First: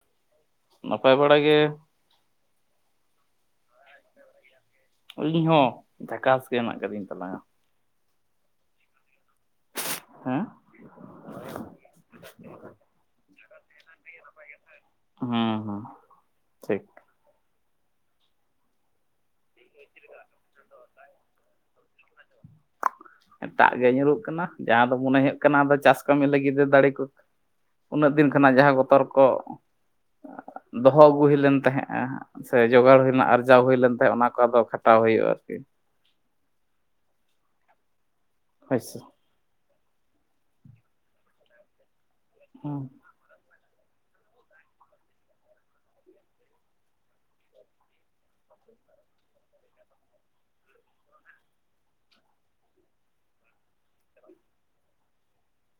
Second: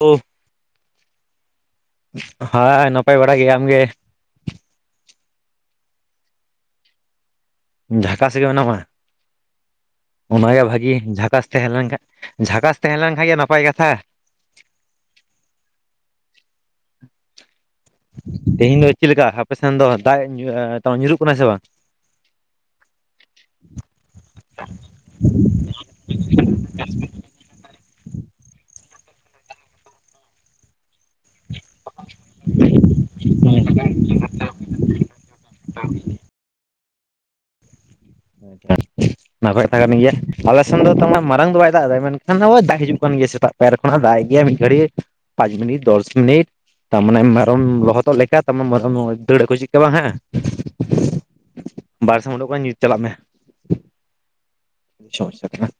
ᱚ ᱱᱟᱯᱟᱭ ᱵᱟᱲᱟ ᱜᱮ ᱦᱮᱸ ᱱᱟᱯᱟᱭ ᱵᱟᱲᱟ ᱜᱮᱭᱟ ᱟᱢᱜᱮ᱾ ᱟᱞᱤᱧ ᱦᱚᱸ ᱫᱷᱟᱠᱟᱥ ᱜᱮ ᱦᱮᱱᱟᱜ ᱟᱠᱟᱫᱤᱧ ᱛᱟᱞᱟᱝᱟ ᱡᱷᱟᱠᱟᱥ ᱜᱮ ᱢᱮᱱᱟᱢᱟ᱾ ᱦᱮᱸ ᱚᱱᱟᱜᱮ ᱵᱷᱟᱜᱤ ᱡᱷᱟᱠᱟᱥ ᱛᱟᱦᱮᱸ ᱞᱮᱱ ᱠᱷᱟᱱᱡ ᱡᱷᱟᱠᱟᱥ ᱛᱟᱦᱮᱸ ᱞᱮᱱ ᱠᱷᱷᱟᱡ ᱜᱮ ᱱᱟᱯᱟᱭ ᱠᱟᱛᱷᱟ᱾ ᱦᱩᱸ ᱦᱩᱸ ᱴᱷᱤᱠ [inaudible] ᱛᱮᱦᱮᱧ ᱫᱚ ᱪᱮᱫ ᱞᱮᱠᱟ ᱟᱯᱮ ᱥᱮᱱ ᱫᱚ ᱫᱟᱜ ᱧᱩᱨᱩᱜ ᱠᱟᱱᱟ ᱥᱮ ᱵᱟᱝ? ᱮᱴᱟᱜ ᱜᱮ ᱧᱩᱨᱩᱜ ᱠᱟᱱᱟ ᱡᱟᱦᱟᱸ ᱫᱚ ᱢᱚᱱᱮ ᱦᱩᱭᱩᱜ ᱠᱟᱱᱟ ᱟ ᱪᱟᱥ ᱠᱟᱹᱢᱤ ᱞᱟᱹᱜᱤᱫ ᱫᱟᱲᱮ ᱠᱚ ᱩᱱᱟᱹᱜ ᱫᱤᱱ ᱠᱷᱚᱱᱟᱜ ᱡᱟᱦᱟᱸ ᱵᱚᱛᱚᱨ ᱠᱚ ᱫᱚᱦᱚ ᱟᱹᱜᱩ ᱦᱩᱭ ᱞᱮᱱ ᱛᱟᱦᱮᱸᱜᱼᱟ ᱥᱮ ᱡᱚᱜᱟᱲ ᱦᱩᱭᱱᱟ ᱟᱨᱡᱟᱣ ᱦᱩᱭ ᱞᱮᱱ ᱛᱟᱦᱮᱸᱫ ᱚᱱᱟ ᱠᱚ ᱟᱫᱚ ᱠᱷᱟᱴᱟᱣ ᱦᱩᱭᱩᱜᱼᱟ ᱟᱨᱠᱤ [inaudible] ᱦᱳᱭᱥᱮ [unintelligible] ᱚᱱᱟ ᱠᱚᱛᱷᱟ ᱠᱟᱱ ᱜᱮᱭᱟ ᱟᱞᱮ ᱥᱮᱱ ᱫᱚ ᱛᱢ ᱢᱟᱨᱟᱝ ᱫᱚ ᱵᱟᱭ ᱫᱟᱜ ᱮᱫᱟᱟ ᱢᱮᱱ ᱦ ᱫᱟᱜ ᱦᱩᱸ ᱦᱤᱡᱩᱜ ᱠᱟᱱ ᱜᱮᱭᱟ ᱥᱮᱟᱜ ᱯᱟᱨ ᱠᱷᱚᱱᱟᱜ ᱫᱟᱜᱟᱭ ᱜᱮᱭᱟ ᱢᱤᱫ ᱜᱷᱟᱹᱲᱤᱡ ᱯᱟᱸᱪ ᱢᱤᱱᱤᱴ ᱫᱚᱥ ᱢᱤᱱᱤᱴ ᱛᱟᱨᱢᱟᱱᱮ ᱢᱮᱨᱚᱢ ᱞᱚᱦᱚᱫᱚᱜ ᱞᱮᱠᱟ ᱛᱟᱨ ᱢᱮᱨᱚᱢ ᱫᱟᱹᱲ ᱠᱚ ᱪᱮᱫ ᱵᱟᱝ ᱦᱟᱸᱜ? ᱵᱟᱨ ᱥᱮᱫ ᱩᱰᱠ ᱧᱩᱛ ᱪᱟᱞᱟᱜ ᱢᱮ ᱥᱚᱢᱚᱥᱟ ᱠᱟᱱᱟ [inaudible]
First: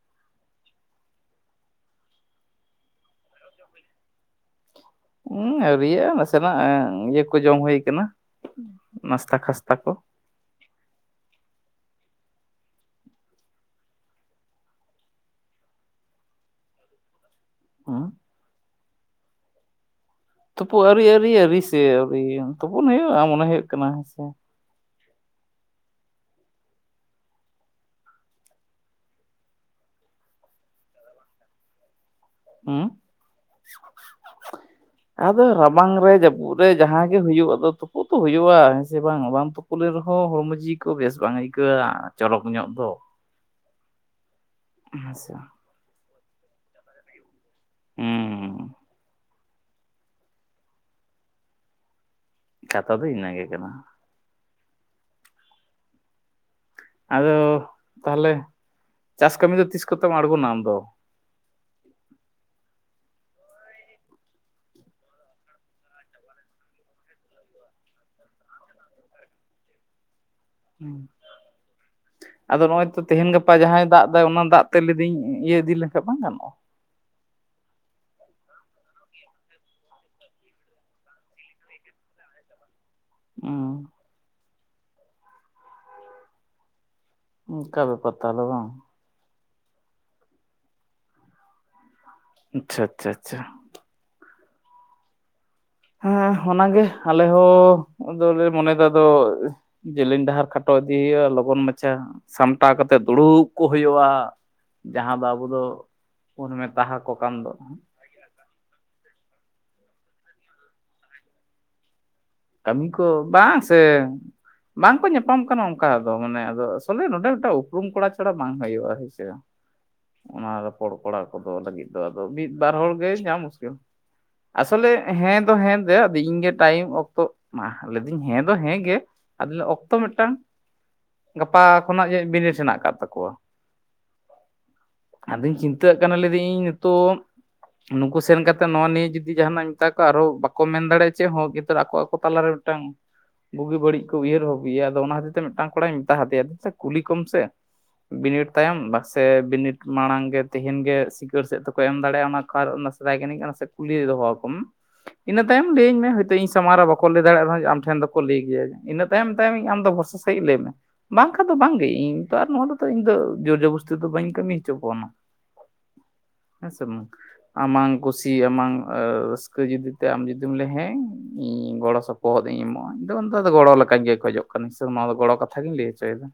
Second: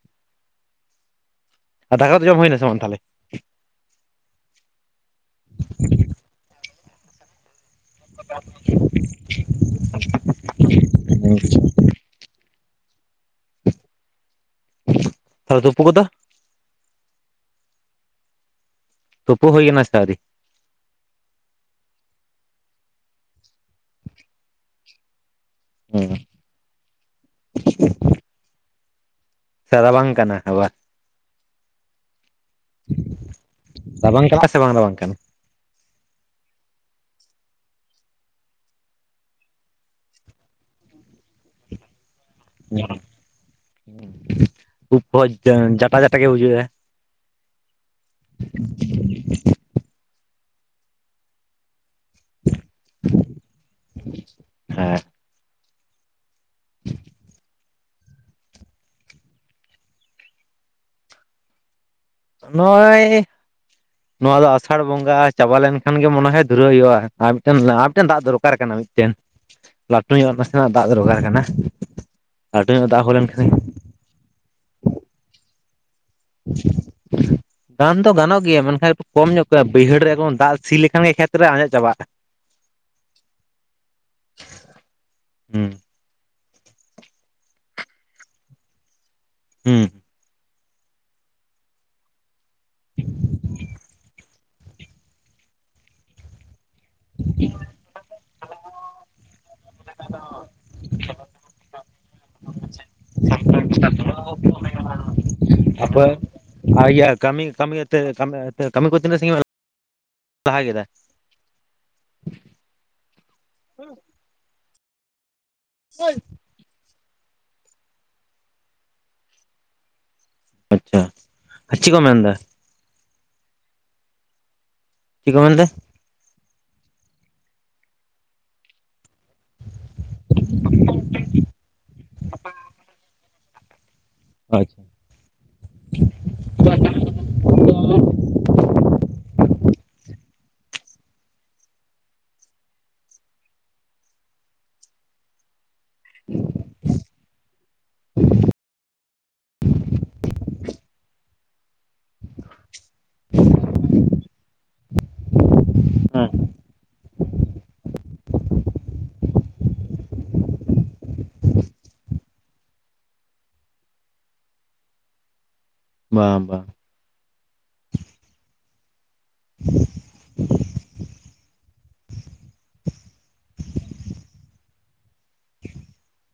ᱟᱨ ᱫᱟᱠᱟ ᱫᱚ ᱡᱚᱢ ᱦᱩᱭᱱᱟ ᱥᱮᱮ ᱵᱟᱝ ᱛᱟᱦᱞᱮ? ᱦᱸ ᱟᱹᱣᱨᱤᱭᱼᱟ ᱱᱟᱥᱮᱱᱟᱜ ᱤᱭᱟᱹ ᱠᱚ ᱡᱚᱢ ᱦᱩᱭᱩ ᱠᱟᱱᱟ ᱱᱟᱥᱛᱟ ᱠᱷᱥᱛᱟ ᱠᱚ [inaudible] ᱛᱩᱯᱩ ᱠᱚᱫᱚ ᱦᱮᱸ ᱛᱩᱯᱩ ᱦᱚᱭ ᱮᱱᱟ ᱥᱮ ᱟᱣᱨᱤ? ᱛᱩᱯᱩᱜ ᱟᱹᱨᱤ ᱟᱹᱨᱤ ᱟᱹᱨᱤ ᱥᱮ ᱟᱹᱣᱨᱤ ᱛᱩᱯᱩᱱ ᱦᱩᱭᱩᱜᱼᱟ ᱢᱚᱱᱮ ᱦᱩᱭᱩᱜ ᱠᱟᱱᱟ ᱦᱮᱸ ᱥᱮ ᱦᱩᱸ [unintelligible] ᱵᱟᱝ ᱠᱟᱱᱟ [unintelligible] ᱦᱩᱸ, ᱨᱟᱵᱟᱝ ᱠᱟᱱᱟ ᱥᱮ ᱵᱟᱝ ᱨᱟᱵᱟᱝ ᱠᱟᱱᱟ? ᱟᱫᱚ ᱨᱟᱵᱟᱝ ᱨᱮ ᱡᱟᱹᱯᱩᱫ ᱨᱮ ᱡᱟᱦᱟᱸᱜ ᱜᱮ ᱦᱩᱭᱩᱜᱼᱟ ᱟᱫᱚ ᱛᱩᱯᱩᱜ ᱛ ᱦᱩᱭᱩᱜᱼᱟ ᱦᱮᱸ ᱥᱮ ᱵᱟᱝ ᱵᱟᱝ ᱛᱩᱯᱩᱜ ᱩᱞ ᱨᱮᱦᱚᱸ ᱦᱚᱲᱢᱚ ᱡᱤᱣᱤ ᱠᱚ ᱵᱮᱥ ᱵᱟᱝ ᱟᱹᱭᱠᱟᱹᱜᱼᱟ ᱪᱚᱨᱚᱠ ᱧᱚᱜ ᱫᱚ ᱩᱯ ᱦᱮᱸᱥᱮ ᱡᱟᱴᱟ ᱡᱟᱴᱟ ᱜᱮ ᱵᱩᱡᱩᱜᱼᱟ ᱦᱩᱸ [inaudible] ᱠᱟᱛᱷᱟ ᱫᱚ ᱤᱱᱟ. ᱜᱮ ᱠᱟᱱᱟ ᱦᱮ ᱟᱫᱚ ᱛᱟᱦᱚᱞᱮ ᱪᱟᱥ ᱠᱟᱹᱢᱤ ᱫᱚ ᱛᱤᱥ ᱠᱚᱛᱮᱢ ᱟᱬᱜᱚᱱᱟ ᱟᱢ ᱫᱚ ᱱᱚᱜ-ᱚᱭ ᱱᱚᱶᱟ ᱫᱚ ᱟᱥᱟᱲ ᱵᱚᱸᱜᱟ ᱪᱟᱵᱟ ᱞᱮᱱ ᱠᱷᱟᱱ ᱜᱮ ᱢᱚᱱᱮ ᱦᱚᱭ ᱫᱷᱩᱨᱟᱹᱣ ᱦᱩᱭᱩᱜᱼᱟ ᱟᱨ ᱢᱤᱫ ᱢᱤᱫ ᱴᱮᱱ ᱫᱟᱜ ᱫᱚᱨᱠᱟᱨ ᱠᱟᱱᱟ ᱢᱤᱫᱴᱮᱱ ᱞᱟᱹᱴᱩ ᱧᱚᱜ ᱱᱟᱥᱮᱱᱟᱜ ᱫᱟᱜ ᱦᱩᱸ ᱫᱚᱨᱠᱟᱨ ᱠᱟᱱᱟ ᱟᱫᱚ ᱞᱟᱹᱴᱩ ᱱᱚᱜᱼᱚᱭ ᱧᱚᱜ ᱫᱟᱜ ᱛᱚ ᱦᱩᱭ ᱞᱮᱱ ᱛᱮᱦᱮᱧ ᱠᱷᱟᱱ ᱜᱟᱯᱟ ᱡᱟᱦᱟᱸᱭ ᱫᱟᱜ ᱫᱟᱭ, ᱚᱱᱟ ᱫᱟᱜ ᱛᱚ ᱞᱟᱹᱭᱫᱤᱧ ᱤᱭᱟᱹ ᱤᱫᱤ ᱞᱮᱠᱷᱟᱱ ᱵᱟᱝ ᱜᱟᱱᱚᱜ᱾ ᱜᱟᱱ ᱫᱚ ᱜᱟᱱᱚᱜ ᱜᱮᱭᱟ ᱾ ᱢᱮᱱᱠᱷᱟᱱ ᱠᱚᱢ ᱧᱚᱜ ᱵᱟᱹᱭᱦᱟᱹᱲ ᱨᱮ ᱫᱟᱜ ᱥᱤ ᱞᱮᱠᱷᱟᱱ ᱜᱮ ᱠᱷᱮᱛ ᱨᱮ ᱟᱸᱡᱮᱫ ᱪᱟᱵᱟᱜᱼᱟ᱾ ᱚᱸᱻ ᱦᱩᱸ ᱚᱝᱠᱟ ᱵᱮᱯᱟᱨ ᱛᱟᱦᱞᱮ ᱵᱟᱝ᱾ ᱦᱩᱸ ᱟᱪᱪᱷᱟ, ᱟᱪᱪᱷᱟ, ᱟᱪᱪᱷᱟ᱾ ᱦᱮᱸ, ᱚᱱᱟᱜᱮ ᱟᱞᱮ ᱦᱚᱸ ᱟᱫᱚᱞᱮ ᱢᱚᱱᱮᱭᱫᱟ ᱟᱫᱚ᱾ ᱡᱮᱞᱮᱧ ᱰᱟᱦᱟᱨ ᱠᱷᱟᱴᱚ ᱤᱫᱤ ᱦᱩᱭᱩᱜᱼᱟ ᱞᱚᱜᱚᱱ ᱢᱟᱪᱷᱟ᱾ ᱥᱟᱢᱴᱟᱣ ᱠᱟᱛᱮᱫ ᱫᱩᱲᱩᱵ ᱠᱚᱜ ᱦᱤᱭᱩᱜᱼᱟ᱾ ᱡᱟᱦᱟᱸ ᱫᱚ ᱟᱵᱚ ᱫᱚ [unintelligible] ᱢᱮᱛᱟ ᱠᱚ ᱠᱟᱱ ᱫᱚ ᱢᱤᱫ ᱠᱟᱹᱢᱤ ᱟᱛᱮᱫ, ᱠᱟᱹᱢᱤ ᱛᱤᱱᱟᱹᱜ ᱥᱟᱜᱤᱧ ᱮᱢ ᱞᱟᱦᱟ ᱠᱮᱫᱟ ᱠᱟᱹᱢᱤ ᱠᱚ ᱵᱟᱝ ᱥᱮ, ᱵᱟᱝ ᱠᱚ ᱧᱟᱯᱟᱢ ᱠᱟᱱᱟ ᱚᱝᱠᱟ ᱫᱚ᱾ ᱢᱟᱱᱮ ᱟᱫᱚ ᱛᱚᱵᱮ ᱱᱚᱸᱰᱮ ᱢᱤᱫᱴᱟᱜ ᱩᱯᱨᱩᱢ ᱠᱚᱲᱟ ᱪᱷᱟᱲᱟ ᱵᱟᱝ ᱦᱩᱭᱩᱜᱼᱟ, ᱦᱳᱭ‌ ᱥᱮ᱾ ᱚᱱᱟ ᱨᱚᱯᱚᱲ ᱟᱪᱪᱷᱟ ᱠᱚᱲᱟ ᱠᱚᱫᱚ ᱞᱟᱹᱜᱤᱫ ᱪᱮᱫ ᱫᱚ ᱠᱚ ᱟᱫᱚ ᱢᱮᱱᱫᱟ ᱢᱤᱫ ᱵᱟᱨ ᱦᱚᱲ ᱜᱮ ᱧᱟᱢ ᱢᱩᱥᱠᱤᱞ ᱟᱥᱚᱞᱮ ᱪᱮᱫ ᱠᱚ ᱦᱮᱸ ᱫᱚ ᱢᱮᱱᱫᱟ ᱦᱮᱸ ᱜᱮ ᱟᱫᱚ ᱤᱧ ᱜᱮ ᱴᱟᱭᱤᱢ ᱚᱠᱛᱚ ᱛᱚ ᱢᱟ ᱞᱟᱹᱭ ᱫᱟᱹᱧ ᱦᱮᱸ ᱫᱚ ᱦᱮᱸ ᱜᱮ᱾ ᱟᱫᱚ ᱚᱠᱛᱚ ᱢᱮᱫᱴᱟᱝ ᱜᱟᱯᱟ ᱠᱷᱚᱱᱟᱜ ᱡᱟᱱᱤᱡ ᱵᱤᱱᱤᱰ ᱦᱮᱱᱟᱜ ᱠᱟᱫ ᱛᱟᱠᱚᱣᱟ᱾ ᱟᱪᱪᱷᱟ ᱟᱫᱚᱧ ᱪᱤᱱᱛᱟᱹᱣᱟᱜ ᱠᱟᱱᱟ ᱞᱟᱹᱭ ᱫᱤᱧ ᱱᱤᱛᱳᱜ᱾ ᱱᱩᱠᱩ ᱥᱮᱱ ᱠᱟᱛᱮ ᱱᱚᱣᱟ ᱱᱤᱭᱟᱹ ᱡᱩᱫᱤ ᱡᱟᱦᱟᱱᱟᱜ ᱤᱧ ᱢᱮᱛᱟ ᱠᱚᱣᱟ᱾ ᱟᱨᱦᱚᱸ ᱵᱟᱠᱚ ᱢᱮᱱ ᱫᱟᱲᱮᱭᱟᱜᱼᱟ ᱪᱮᱫ ᱦᱚᱸ ᱠᱤᱱᱛᱩ ᱟᱠᱚ ᱟᱠᱚ ᱛᱟᱞᱟᱨᱮ ᱢᱮᱫᱴᱟᱝ ᱵᱩᱜᱤ ᱵᱟᱹᱲᱤᱡ ᱠᱚ ᱩᱭᱦᱟᱹᱨ ᱵᱟᱵᱽ ᱜᱮᱭᱟ᱾ ᱟᱫᱚ ᱚᱱᱟ ᱦᱚᱛᱮᱛᱮ ᱢᱮᱫᱴᱟᱝ ᱠᱚᱲᱟᱧ ᱢᱮᱛᱟ ᱫᱮᱭᱟ ᱫᱩᱥᱮ ᱥᱮ ᱠᱩᱞᱤ ᱠᱚᱢ ᱥᱮ᱾ ᱵᱤᱱᱤᱰ ᱛᱟᱭᱚᱢ ᱵᱟᱥᱮ ᱵᱤᱱᱤᱰ ᱢᱟᱲᱟᱝ ᱜᱮ ᱛᱮᱦᱮᱧ ᱜᱮ ᱥᱤᱜᱟᱹᱬ ᱥᱮᱫ ᱛᱮᱠᱚ ᱮᱢ ᱫᱟᱲᱮᱭᱟᱜᱼᱟ᱾ ᱚᱱᱟ ᱠᱟᱨ ᱚᱱᱟ ᱢᱮᱛᱟᱭ ᱠᱟᱹᱱᱟᱹᱧ ᱥᱮ ᱠᱩᱞᱤ ᱫᱚᱦᱚ ᱟᱠᱚᱢ ᱾ ᱤᱱᱟᱹ ᱛᱟᱭᱚᱢ ᱞᱟᱹᱭ ᱟᱹᱧ ᱢᱮ ᱤᱧ ᱥᱟᱢᱟᱝ ᱨᱮ ᱵᱟᱠᱚ ᱞᱟᱹᱭ ᱫᱟᱲᱮᱭᱟᱜ ᱵᱷᱟᱜᱮ ᱟᱢ ᱴᱷᱮᱱ ᱫᱚᱠᱚ ᱞᱟᱹᱭ ᱜᱮᱭᱟ ᱤᱱᱟᱹ ᱛᱟᱭᱚᱢ ᱟᱢ ᱫᱚ ᱵᱷᱚᱨᱥᱟ ᱥᱟᱺᱦᱤᱡ ᱞᱟᱹᱭ ᱢᱮ᱾ ᱵᱟᱝ ᱠᱷᱟᱱ ᱫᱚ ᱵᱟᱝᱜᱮ, ᱤᱧ ᱛᱚ ᱟᱨ ᱱᱚᱣᱟ ᱛᱚ ᱤᱧ ᱫᱚ ᱡᱳᱨᱡᱚᱵᱚᱥᱛᱤ ᱫᱚ ᱵᱟᱹᱧ ᱠᱟᱹᱢᱤ ᱦᱚᱪᱚ ᱠᱚᱣᱟ ᱱᱟᱝ᱾ ᱵᱟᱝ ᱵᱟᱝ ᱟᱢᱟᱝ ᱠᱩᱥᱤ, ᱟᱢᱟᱝ [unintelligible] ᱛᱮ ᱟᱢ ᱡᱩᱫᱤᱢ ᱞᱟᱹᱭ-ᱟ ᱦᱮᱸ᱾ ᱦᱩᱸ ᱜᱚᱲᱚ ᱥᱚᱯᱚᱦᱚᱫ ᱤᱧ ᱮᱢᱚᱜᱼᱟ᱾ ᱤᱧᱫᱚ ᱚᱱᱟ ᱫᱚ ᱜᱚᱲᱚ ᱞᱮᱠᱟ ᱜᱮ ᱠᱷᱚᱡᱚᱜ ᱠᱟᱱᱟ ᱥᱮ ᱱᱚᱣᱟ ᱫᱚ ᱜᱚᱲᱚ ᱠᱟᱛᱷᱟ ᱜᱤᱧ ᱞᱟᱹᱭ ᱦᱚᱪᱚᱭᱮᱫᱟ᱾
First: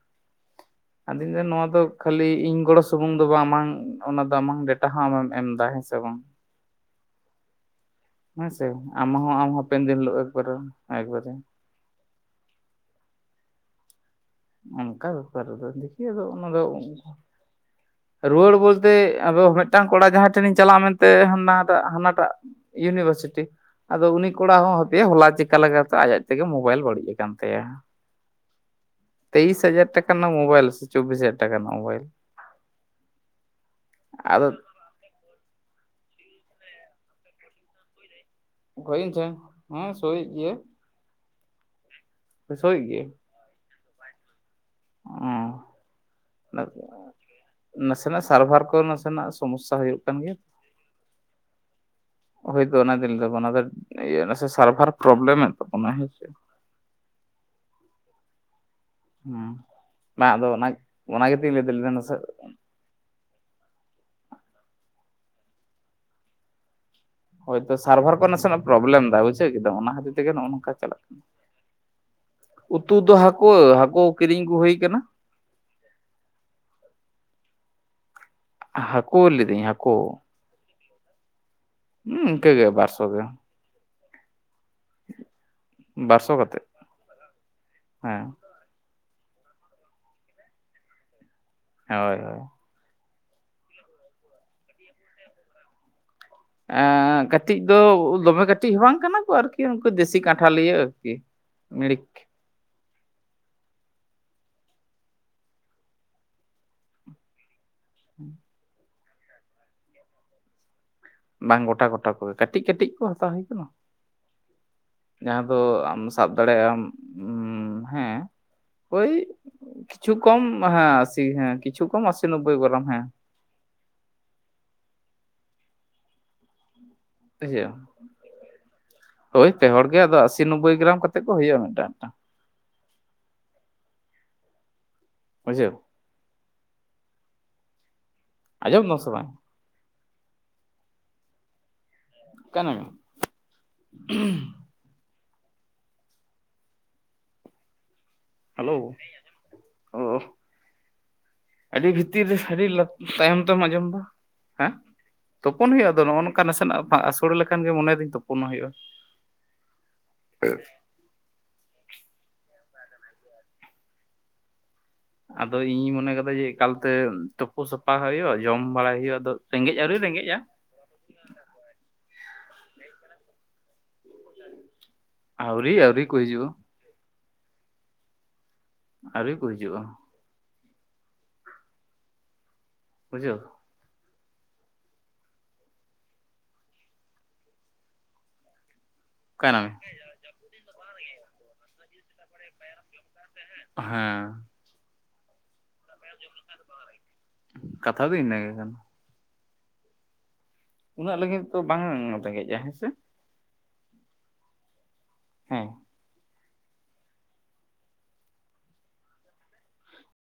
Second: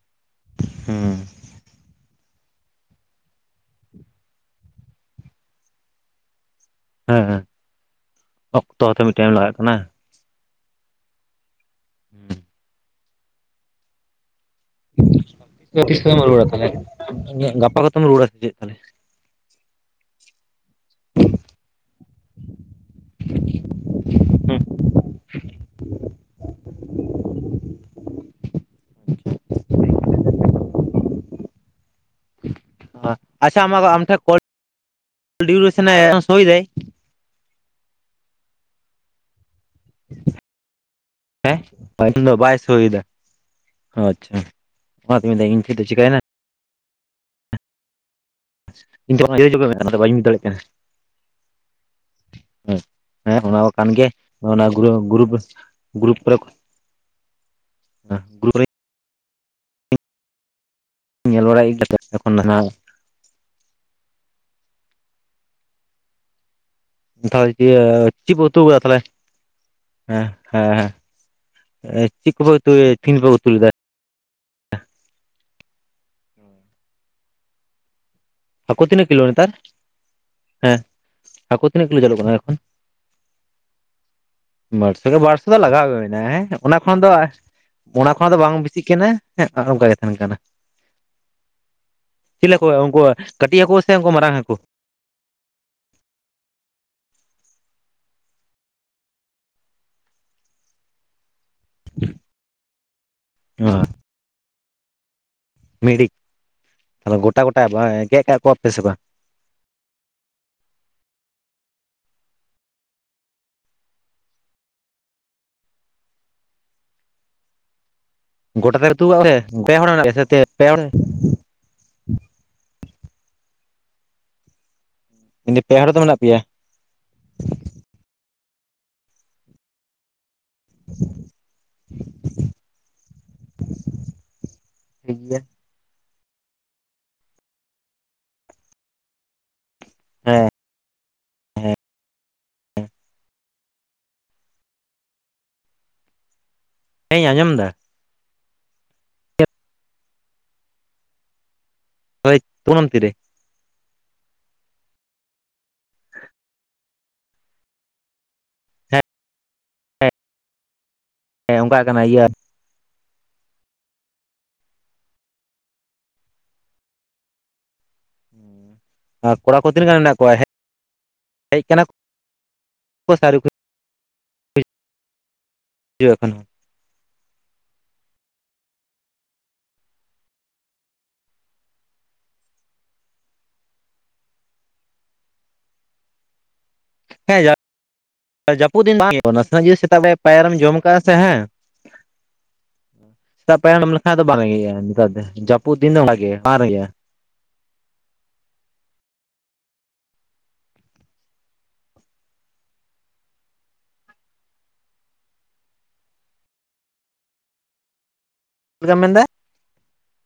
ᱦᱩᱸ ᱟᱫᱚᱧ ᱞᱟᱹᱭᱫᱟ ᱱᱚᱣᱟ ᱫᱚ ᱠᱷᱟᱹᱞᱤ ᱤᱧ ᱜᱚᱲᱚ ᱥᱩᱢᱩᱝ ᱫᱚ ᱵᱟᱝ᱾ ᱟᱢᱟᱝ ᱚᱱᱟ ᱟᱢᱟᱝ ᱰᱮᱴᱟ ᱦᱚᱸ ᱟᱢᱮᱢ ᱮᱢ ᱮᱫᱟ ᱦᱮᱸᱥᱮ ᱵᱟᱝ᱾ ᱦᱮᱸ ᱦᱮᱸ ᱦᱮᱸ ᱥᱮ, ᱚᱠᱛᱚ ᱦᱚᱸᱛᱚ ᱟᱢ ᱢᱤᱫ ᱴᱟᱭᱤᱢ ᱦᱚᱸ ᱟᱢ ᱞᱟᱜᱟᱜ ᱦᱚᱸ ᱠᱟᱱᱟ ᱦᱟᱯᱮᱱ ᱫᱤᱱ ᱦᱤᱞᱳᱜ [unintelligible] ᱮᱠᱵᱟᱨᱮ [inaudible] ᱚᱱᱠᱟ ᱵᱮᱯᱟᱨ ᱨᱮᱫᱚ ᱛᱤᱥ ᱫᱤᱠᱦᱤ ᱠᱚᱛᱮᱢ ᱟᱫᱚ ᱨᱩᱣᱟᱹᱲᱟ ᱚᱱᱟ ᱫᱚ ᱛᱟᱦᱚᱞᱮ ᱜᱟᱯᱟ ᱠᱚᱛᱮᱢ ᱨᱩᱣᱟᱹᱲᱟ ᱥᱮ ᱪᱮᱫ ᱨᱩᱣᱟᱹᱲ ᱛᱟᱦᱚᱞᱮ ᱵᱚᱞᱛᱮ ᱟᱫᱚ ᱢᱮᱫ ᱾ ᱢᱤᱫᱴᱟᱝ ᱠᱚᱲᱟ ᱡᱟᱦᱟᱭ ᱴᱦᱮᱱᱤᱧ ᱪᱟᱞᱟᱜᱼᱟ ᱢᱮᱱᱛᱮ ᱦᱟᱱᱟᱴᱟᱜ ᱦᱟᱱᱟᱴᱟᱜ ᱤᱭᱩᱱᱤᱵᱦᱟᱨᱥᱤᱴᱤ ᱾ ᱟᱫᱚ ᱩᱱᱤ ᱠᱚᱲᱟ ᱦᱚ ᱦᱟᱯᱮ ᱦᱚᱞᱟ ᱪᱮᱠᱟ ᱞᱮᱠᱟᱛᱮ ᱟᱭ ᱛᱮᱜᱮ ᱢᱳᱵᱟᱭᱤᱞ ᱵᱟᱹᱲᱤᱡ ᱟᱠᱟᱱ ᱛᱟᱭᱟ ᱾ ᱛᱮᱭᱤᱥ ᱦᱟᱡᱟᱨ ᱴᱟᱠᱟ ᱨᱮᱱᱟᱝ ᱢᱳᱵᱟᱭᱤᱞ ᱥᱮ ᱪᱚᱵᱽᱵᱤᱥ ᱦᱟᱡᱟᱨ ᱴᱟᱠᱟ ᱨᱮᱱᱟᱜ ᱢᱳᱵᱟᱭᱤᱞ᱾ ᱟᱪᱪᱷᱟ ᱟᱢ ᱴᱷᱮᱱ [unintelligible] ᱠᱚᱞ ᱟᱫᱚ ᱰᱤᱭᱩᱜᱨᱥᱚᱱ ᱮ ᱥᱳᱭ ᱫᱟ᱾ ᱦᱳᱭ ᱤᱧ ᱴᱷᱮᱱ ᱦᱮᱸ ᱥᱳᱭᱮᱫ ᱜᱮᱭᱟᱭ᱾ ᱦᱮᱸ, ᱴᱟᱭᱤᱢ ᱫᱚ ᱵᱟᱭ ᱥᱳᱭᱮᱫ ᱥᱳᱭ ᱫᱟ, ᱜᱮᱭᱟᱭ ᱟᱪᱪᱷᱟ᱾ ᱚᱱᱟ ᱛᱤᱧ ᱢᱮᱱ ᱮᱫᱟ ᱤᱧ ᱴᱷᱮᱱ ᱫᱚ ᱪᱤᱠᱟᱹᱭ ᱮᱱᱟ᱾ ᱱᱟᱥᱮ ᱱᱟᱥᱮᱱᱟᱜ ᱥᱟᱨᱵᱷᱟᱨ ᱠᱚ ᱤᱧ ᱱᱟᱥᱮᱱᱟᱜ ᱥᱚᱢᱚᱥᱥᱟ ᱚᱱᱟᱛᱮ ᱦᱩᱭᱩᱜ ᱵᱟᱹᱧ ᱠᱟᱱ ᱵᱩᱡᱽ ᱜᱮᱭᱟ᱾ ᱦᱮᱸ, ᱦᱳᱭᱛᱳ ᱚᱱᱟ ᱫᱚᱧ ᱞᱟᱹᱭ ᱦᱮᱸ ᱚᱱᱟ ᱫᱚ ᱠᱟᱱ ᱜᱮᱭᱟ, ᱤᱭᱟᱹ ᱱᱟᱥᱮ ᱚᱱᱟ ᱥᱟᱨᱵᱷᱟᱨ ᱜᱨᱩᱯ ᱨᱮ ᱯᱨᱚᱵᱞᱮᱢᱮᱫ ᱛᱟᱵᱚᱱᱟ ᱜᱨᱩᱯ ᱦᱮᱸᱥᱮ ᱠᱚᱨᱮ ᱦᱮᱸ ᱜᱨᱩᱯ ᱨᱮ ᱦᱩᱸ, ᱵᱟᱝ ᱟᱫᱚ ᱚᱱᱟ ᱨᱮᱧ ᱧᱮᱞ ᱚᱱᱟᱜᱛᱩᱧ ᱵᱟᱲᱟᱭᱮᱫ ᱞᱟᱹᱭᱫᱟ, ᱜᱮᱭᱟ ᱱᱟᱥᱮ ᱮᱠᱷᱚᱱ ᱛᱟᱦᱚᱞᱮ ᱦᱳᱭ ᱛᱚ ᱥᱟᱨᱵᱦᱟᱨ ᱠᱚ ᱪᱮᱫ ᱯᱮ ᱩᱛᱩ ᱱᱟᱥᱮᱱᱟᱜ ᱠᱟᱫᱟ ᱛᱟᱦᱚᱞᱮ ᱯᱨᱚᱵᱞᱮᱢ ᱫᱟ ᱵᱩᱡᱷᱟᱹᱣ ᱠᱮᱫᱟᱢ ᱚᱱᱟ ᱠᱦᱟᱹᱛᱤᱨ ᱦᱮᱸ ᱛᱮᱜᱮ ᱱᱚᱜᱼᱚᱭ ᱦᱮᱸ ᱱᱚᱝᱠᱟ ᱪᱟᱞᱟᱜ ᱠᱟᱱᱟ᱾ ᱦᱮᱸ ᱪᱮᱫ ᱠᱚᱯᱮ ᱩᱛᱩ ᱫᱚ ᱛᱤᱦᱤᱧ ᱯᱮ ᱩᱛᱩ ᱦᱟᱹᱠᱣᱟ. ᱞᱮᱫᱟ ᱦᱟᱹᱠᱩ ᱠᱤᱨᱤᱧ ᱟᱜᱩ ᱦᱩᱭ ᱠᱟᱱᱟ ᱾ ᱦᱟᱠᱩ ᱛᱤᱱᱟᱹᱜ ᱦᱟᱹᱠᱩ ᱠᱤᱞᱳ ᱱᱮᱛᱟᱨ ᱞᱤᱫᱟᱹᱧ ᱦᱟᱹᱠᱩ ᱦᱮ ᱦᱟᱠᱩ ᱛᱤᱱᱟᱹᱜ ᱠᱤᱞᱳ ᱪᱟᱞᱩᱜ ᱦᱩᱸ ᱠᱟᱱᱟ ᱮᱠᱷᱚᱱ ᱤᱱᱠᱟᱹᱜᱮ ᱵᱟᱨᱥᱚ ᱜᱮ ᱵᱟᱨ ᱥᱚ ᱵᱟᱨᱥᱚ ᱫᱚ ᱞᱟᱜᱟᱣ ᱦᱩᱭᱱᱟ ᱵᱟᱨᱥᱚ ᱦᱮ ᱠᱟᱛᱮᱫ ᱚᱱᱟ ᱠᱷᱚᱱ ᱫᱚ ᱚᱱᱟ ᱦᱮᱸ ᱠᱷᱚᱱ ᱫᱚ ᱵᱟᱝ ᱵᱮᱥᱤᱜ ᱠᱟᱱᱟ᱾ ᱦᱮᱜ ᱚᱱᱠᱟ ᱜᱮ ᱛᱟᱦᱮᱱ ᱠᱟᱱᱟ ᱾ ᱦᱟᱜ ᱦᱳᱭ ᱦᱳᱭ ᱩᱱᱠᱩ ᱠᱟᱹᱴᱤᱡ ᱦᱟᱠᱩ ᱥᱮ ᱩᱱᱠᱩ ᱢᱟᱨᱟᱝ ᱦᱟᱠᱩ᱾ ᱟᱸᱠᱟᱹᱴᱤᱡ ᱫᱚ ᱫᱚᱢᱮ ᱠᱟᱹᱴᱤᱡ ᱦᱚ ᱵᱟᱝ ᱠᱟᱱᱟ ᱠᱚ ᱟᱨᱠᱤ ᱩᱱᱠᱩ ᱫᱮᱥᱤ ᱠᱟᱴᱦᱟ ᱞᱤᱭᱟᱹ ᱟᱨᱠᱤ ᱢᱤᱲᱤᱠ ᱾ ᱚ ᱢᱤᱲᱦᱤᱠ ᱟᱫᱚ ᱜᱚᱴᱟ ᱜᱚᱴᱟ ᱵᱟᱝ ᱜᱮᱫ ᱠᱟᱜ ᱠᱚᱣᱟᱯᱮ ᱥᱮ ᱵᱟᱝ ᱵᱟᱝ ᱜᱚᱴᱟ ᱜᱚᱴᱟ ᱠᱚᱜᱮ ᱠᱟᱹᱴᱤᱡᱭ ᱠᱟᱹᱴᱤᱡᱭ ᱠᱚ ᱦᱟᱛᱟᱣ ᱦᱩᱭ ᱟᱠᱟᱱᱟ ᱾ ᱡᱟᱦᱟ ᱫᱚ ᱟᱢ ᱥᱟᱵ ᱫᱟᱲᱮᱭᱟᱜ ᱟᱢ ᱩᱢ ᱦᱮᱸ ᱜᱚᱴᱟ ᱛᱮ ᱩᱛᱩ ᱳᱭ ᱠᱟᱜ ᱯᱮ ᱯᱮ ᱦᱚᱲ ᱢᱮᱱᱟᱜ ᱠᱤᱪᱦᱩ ᱯᱮᱭᱟ ᱥᱮ ᱠᱚᱢ ᱛᱮ ᱯᱮ ᱦᱚᱲ ᱦᱟ ᱟᱥᱤ ᱦᱮᱸ ᱠᱤᱪᱩ ᱠᱚᱢ ᱟᱥᱤ ᱱᱚᱵᱚᱭ ᱜᱨᱟᱢ ᱦᱮᱸ ᱾ ᱛᱤᱦᱤᱧ ᱯᱮ ᱦᱚᱲ ᱫᱚ ᱢᱮᱱᱟᱜ ᱯᱮᱭᱟ ᱾ ᱦᱳᱭ ᱯᱮᱦᱚᱲ ᱜᱮ ᱟᱫᱚ ᱟᱥᱤ ᱱᱚᱵᱵᱳᱭ ᱜᱮᱨᱟᱢ ᱠᱟᱛᱮᱫ ᱠᱚ ᱦᱩᱭᱩᱜᱼᱟ ᱢᱤᱫᱴᱟᱝ ᱢᱤᱫᱴᱟᱝ ᱾ ᱴᱷᱤᱠ ᱜᱮᱭᱟ ᱵᱩᱡᱷᱟᱹᱣ ᱟᱡᱚᱢ ᱫᱟᱢ ᱥᱮ ᱵᱟᱝ? ᱦᱮᱸ ᱦᱮᱸ᱾ ᱠᱟᱱᱟᱢ ᱩᱦᱩᱢ ᱾ ᱦᱮᱸᱧ ᱟᱡᱚᱢ ᱫᱟ ᱦᱟᱞᱳ ᱩᱢ ᱟᱹᱰᱤ ᱵᱦᱤᱛ ᱛᱤᱨ ᱨᱮ ᱦᱳᱭ ᱟᱹᱰᱤ ᱛᱩᱱᱟᱹᱢ ᱛᱤᱨᱮ ᱛᱟᱭᱚᱢ ᱛᱮᱢ ᱟᱡᱚᱢ ᱫᱟ ᱦᱮᱸ ᱛᱚᱯᱚᱱ ᱦᱩᱭᱩᱜᱼᱟ ᱟᱫᱚ ᱱᱚᱜᱼᱚ ᱱᱚᱝᱠᱟ ᱱᱟᱥᱮᱱᱟᱜ ᱯᱷᱟ ᱟᱹᱥᱩᱲ ᱞᱮᱠᱷᱟᱱ ᱜᱮ ᱢᱚᱱᱮᱭ ᱫᱤᱧ ᱛᱚᱯᱩᱱᱚᱜ ᱦᱩᱭᱩᱜᱼᱟ ᱾ ᱦᱮᱸ [inaudible] ᱦᱮᱸ ᱚᱱᱠᱟᱜ ᱠᱟᱱᱟ ᱤᱭᱟᱹ ᱟᱨᱠᱤ ᱾ ᱟᱫᱚ ᱤᱧᱼᱤᱧ ᱢᱚᱱᱮ ᱠᱟᱫᱟ ᱡᱮ ᱮᱠᱟᱞᱛᱮ ᱛᱮ ᱠᱩ ᱥᱟᱯᱷᱟ ᱦᱳᱭᱳᱜ ᱡᱚᱢ ᱵᱟᱲᱟᱭ ᱦᱳᱭᱳᱜ ᱟᱫᱚ ᱟᱨ ᱨᱮᱸᱜᱮᱭ ᱟᱹᱣᱨᱤ ᱨᱮᱸᱜᱮᱭᱼᱟ᱾ ᱦᱮᱭ ᱠᱟᱱᱟ ᱠᱩ ᱥᱮ ᱟᱹᱣᱨᱤ ᱠᱚ ᱟᱹᱣᱨᱤ ᱟᱹᱣᱨᱤ ᱦᱤᱡᱩᱜᱼᱟ ᱠᱩ ᱮᱠᱷᱚᱱ ᱦᱚᱸ ᱡᱩᱜᱩᱜ-ᱟ ᱟᱹᱣᱨᱤ ᱠᱩ ᱦᱤᱡᱩᱜᱼᱟ ᱾ ᱵᱩᱡᱷᱟᱹᱣ ᱦᱮ ᱡᱟᱹᱯᱩᱫᱤᱱ ᱵᱟᱝ ᱜᱮ ᱱᱟᱥᱮᱱᱟᱜ ᱚᱠᱟᱭᱱᱟᱢ ᱭᱟ? ᱡᱚᱫᱤ ᱥᱮᱛᱟᱜ ᱵᱮᱲᱟ ᱯᱟᱭᱟᱨᱮᱢ ᱡᱚᱢ ᱠᱟᱜ ᱥᱮ ᱦᱟᱝ ᱾ ᱥᱮᱛᱟᱜ ᱯᱟᱭᱟᱢ ᱞᱮᱠᱷᱟᱱ ᱫᱚ ᱵᱟᱝ ᱦᱮᱸ ᱨᱮᱸᱜᱮᱭᱼᱟ ᱱᱮᱛᱟᱨ ᱫᱚ ᱡᱟᱹᱯᱩᱫ ᱫᱤᱱ ᱫᱚ ᱚᱱᱠᱟᱜᱮ ᱵᱟᱝ ᱨᱮᱜᱮᱼᱟ ᱠᱟᱛᱦᱟ ᱫᱚ ᱤᱱᱟᱹ ᱜᱮ ᱠᱟᱱᱟ ᱩᱱᱟᱹᱜ ᱞᱟᱹᱜᱤᱫ ᱫᱚ ᱵᱟᱝ ᱨᱮᱸᱜᱮᱭᱼᱟ ᱦᱮ ᱥᱮ ᱦᱮᱸ [unintelligible]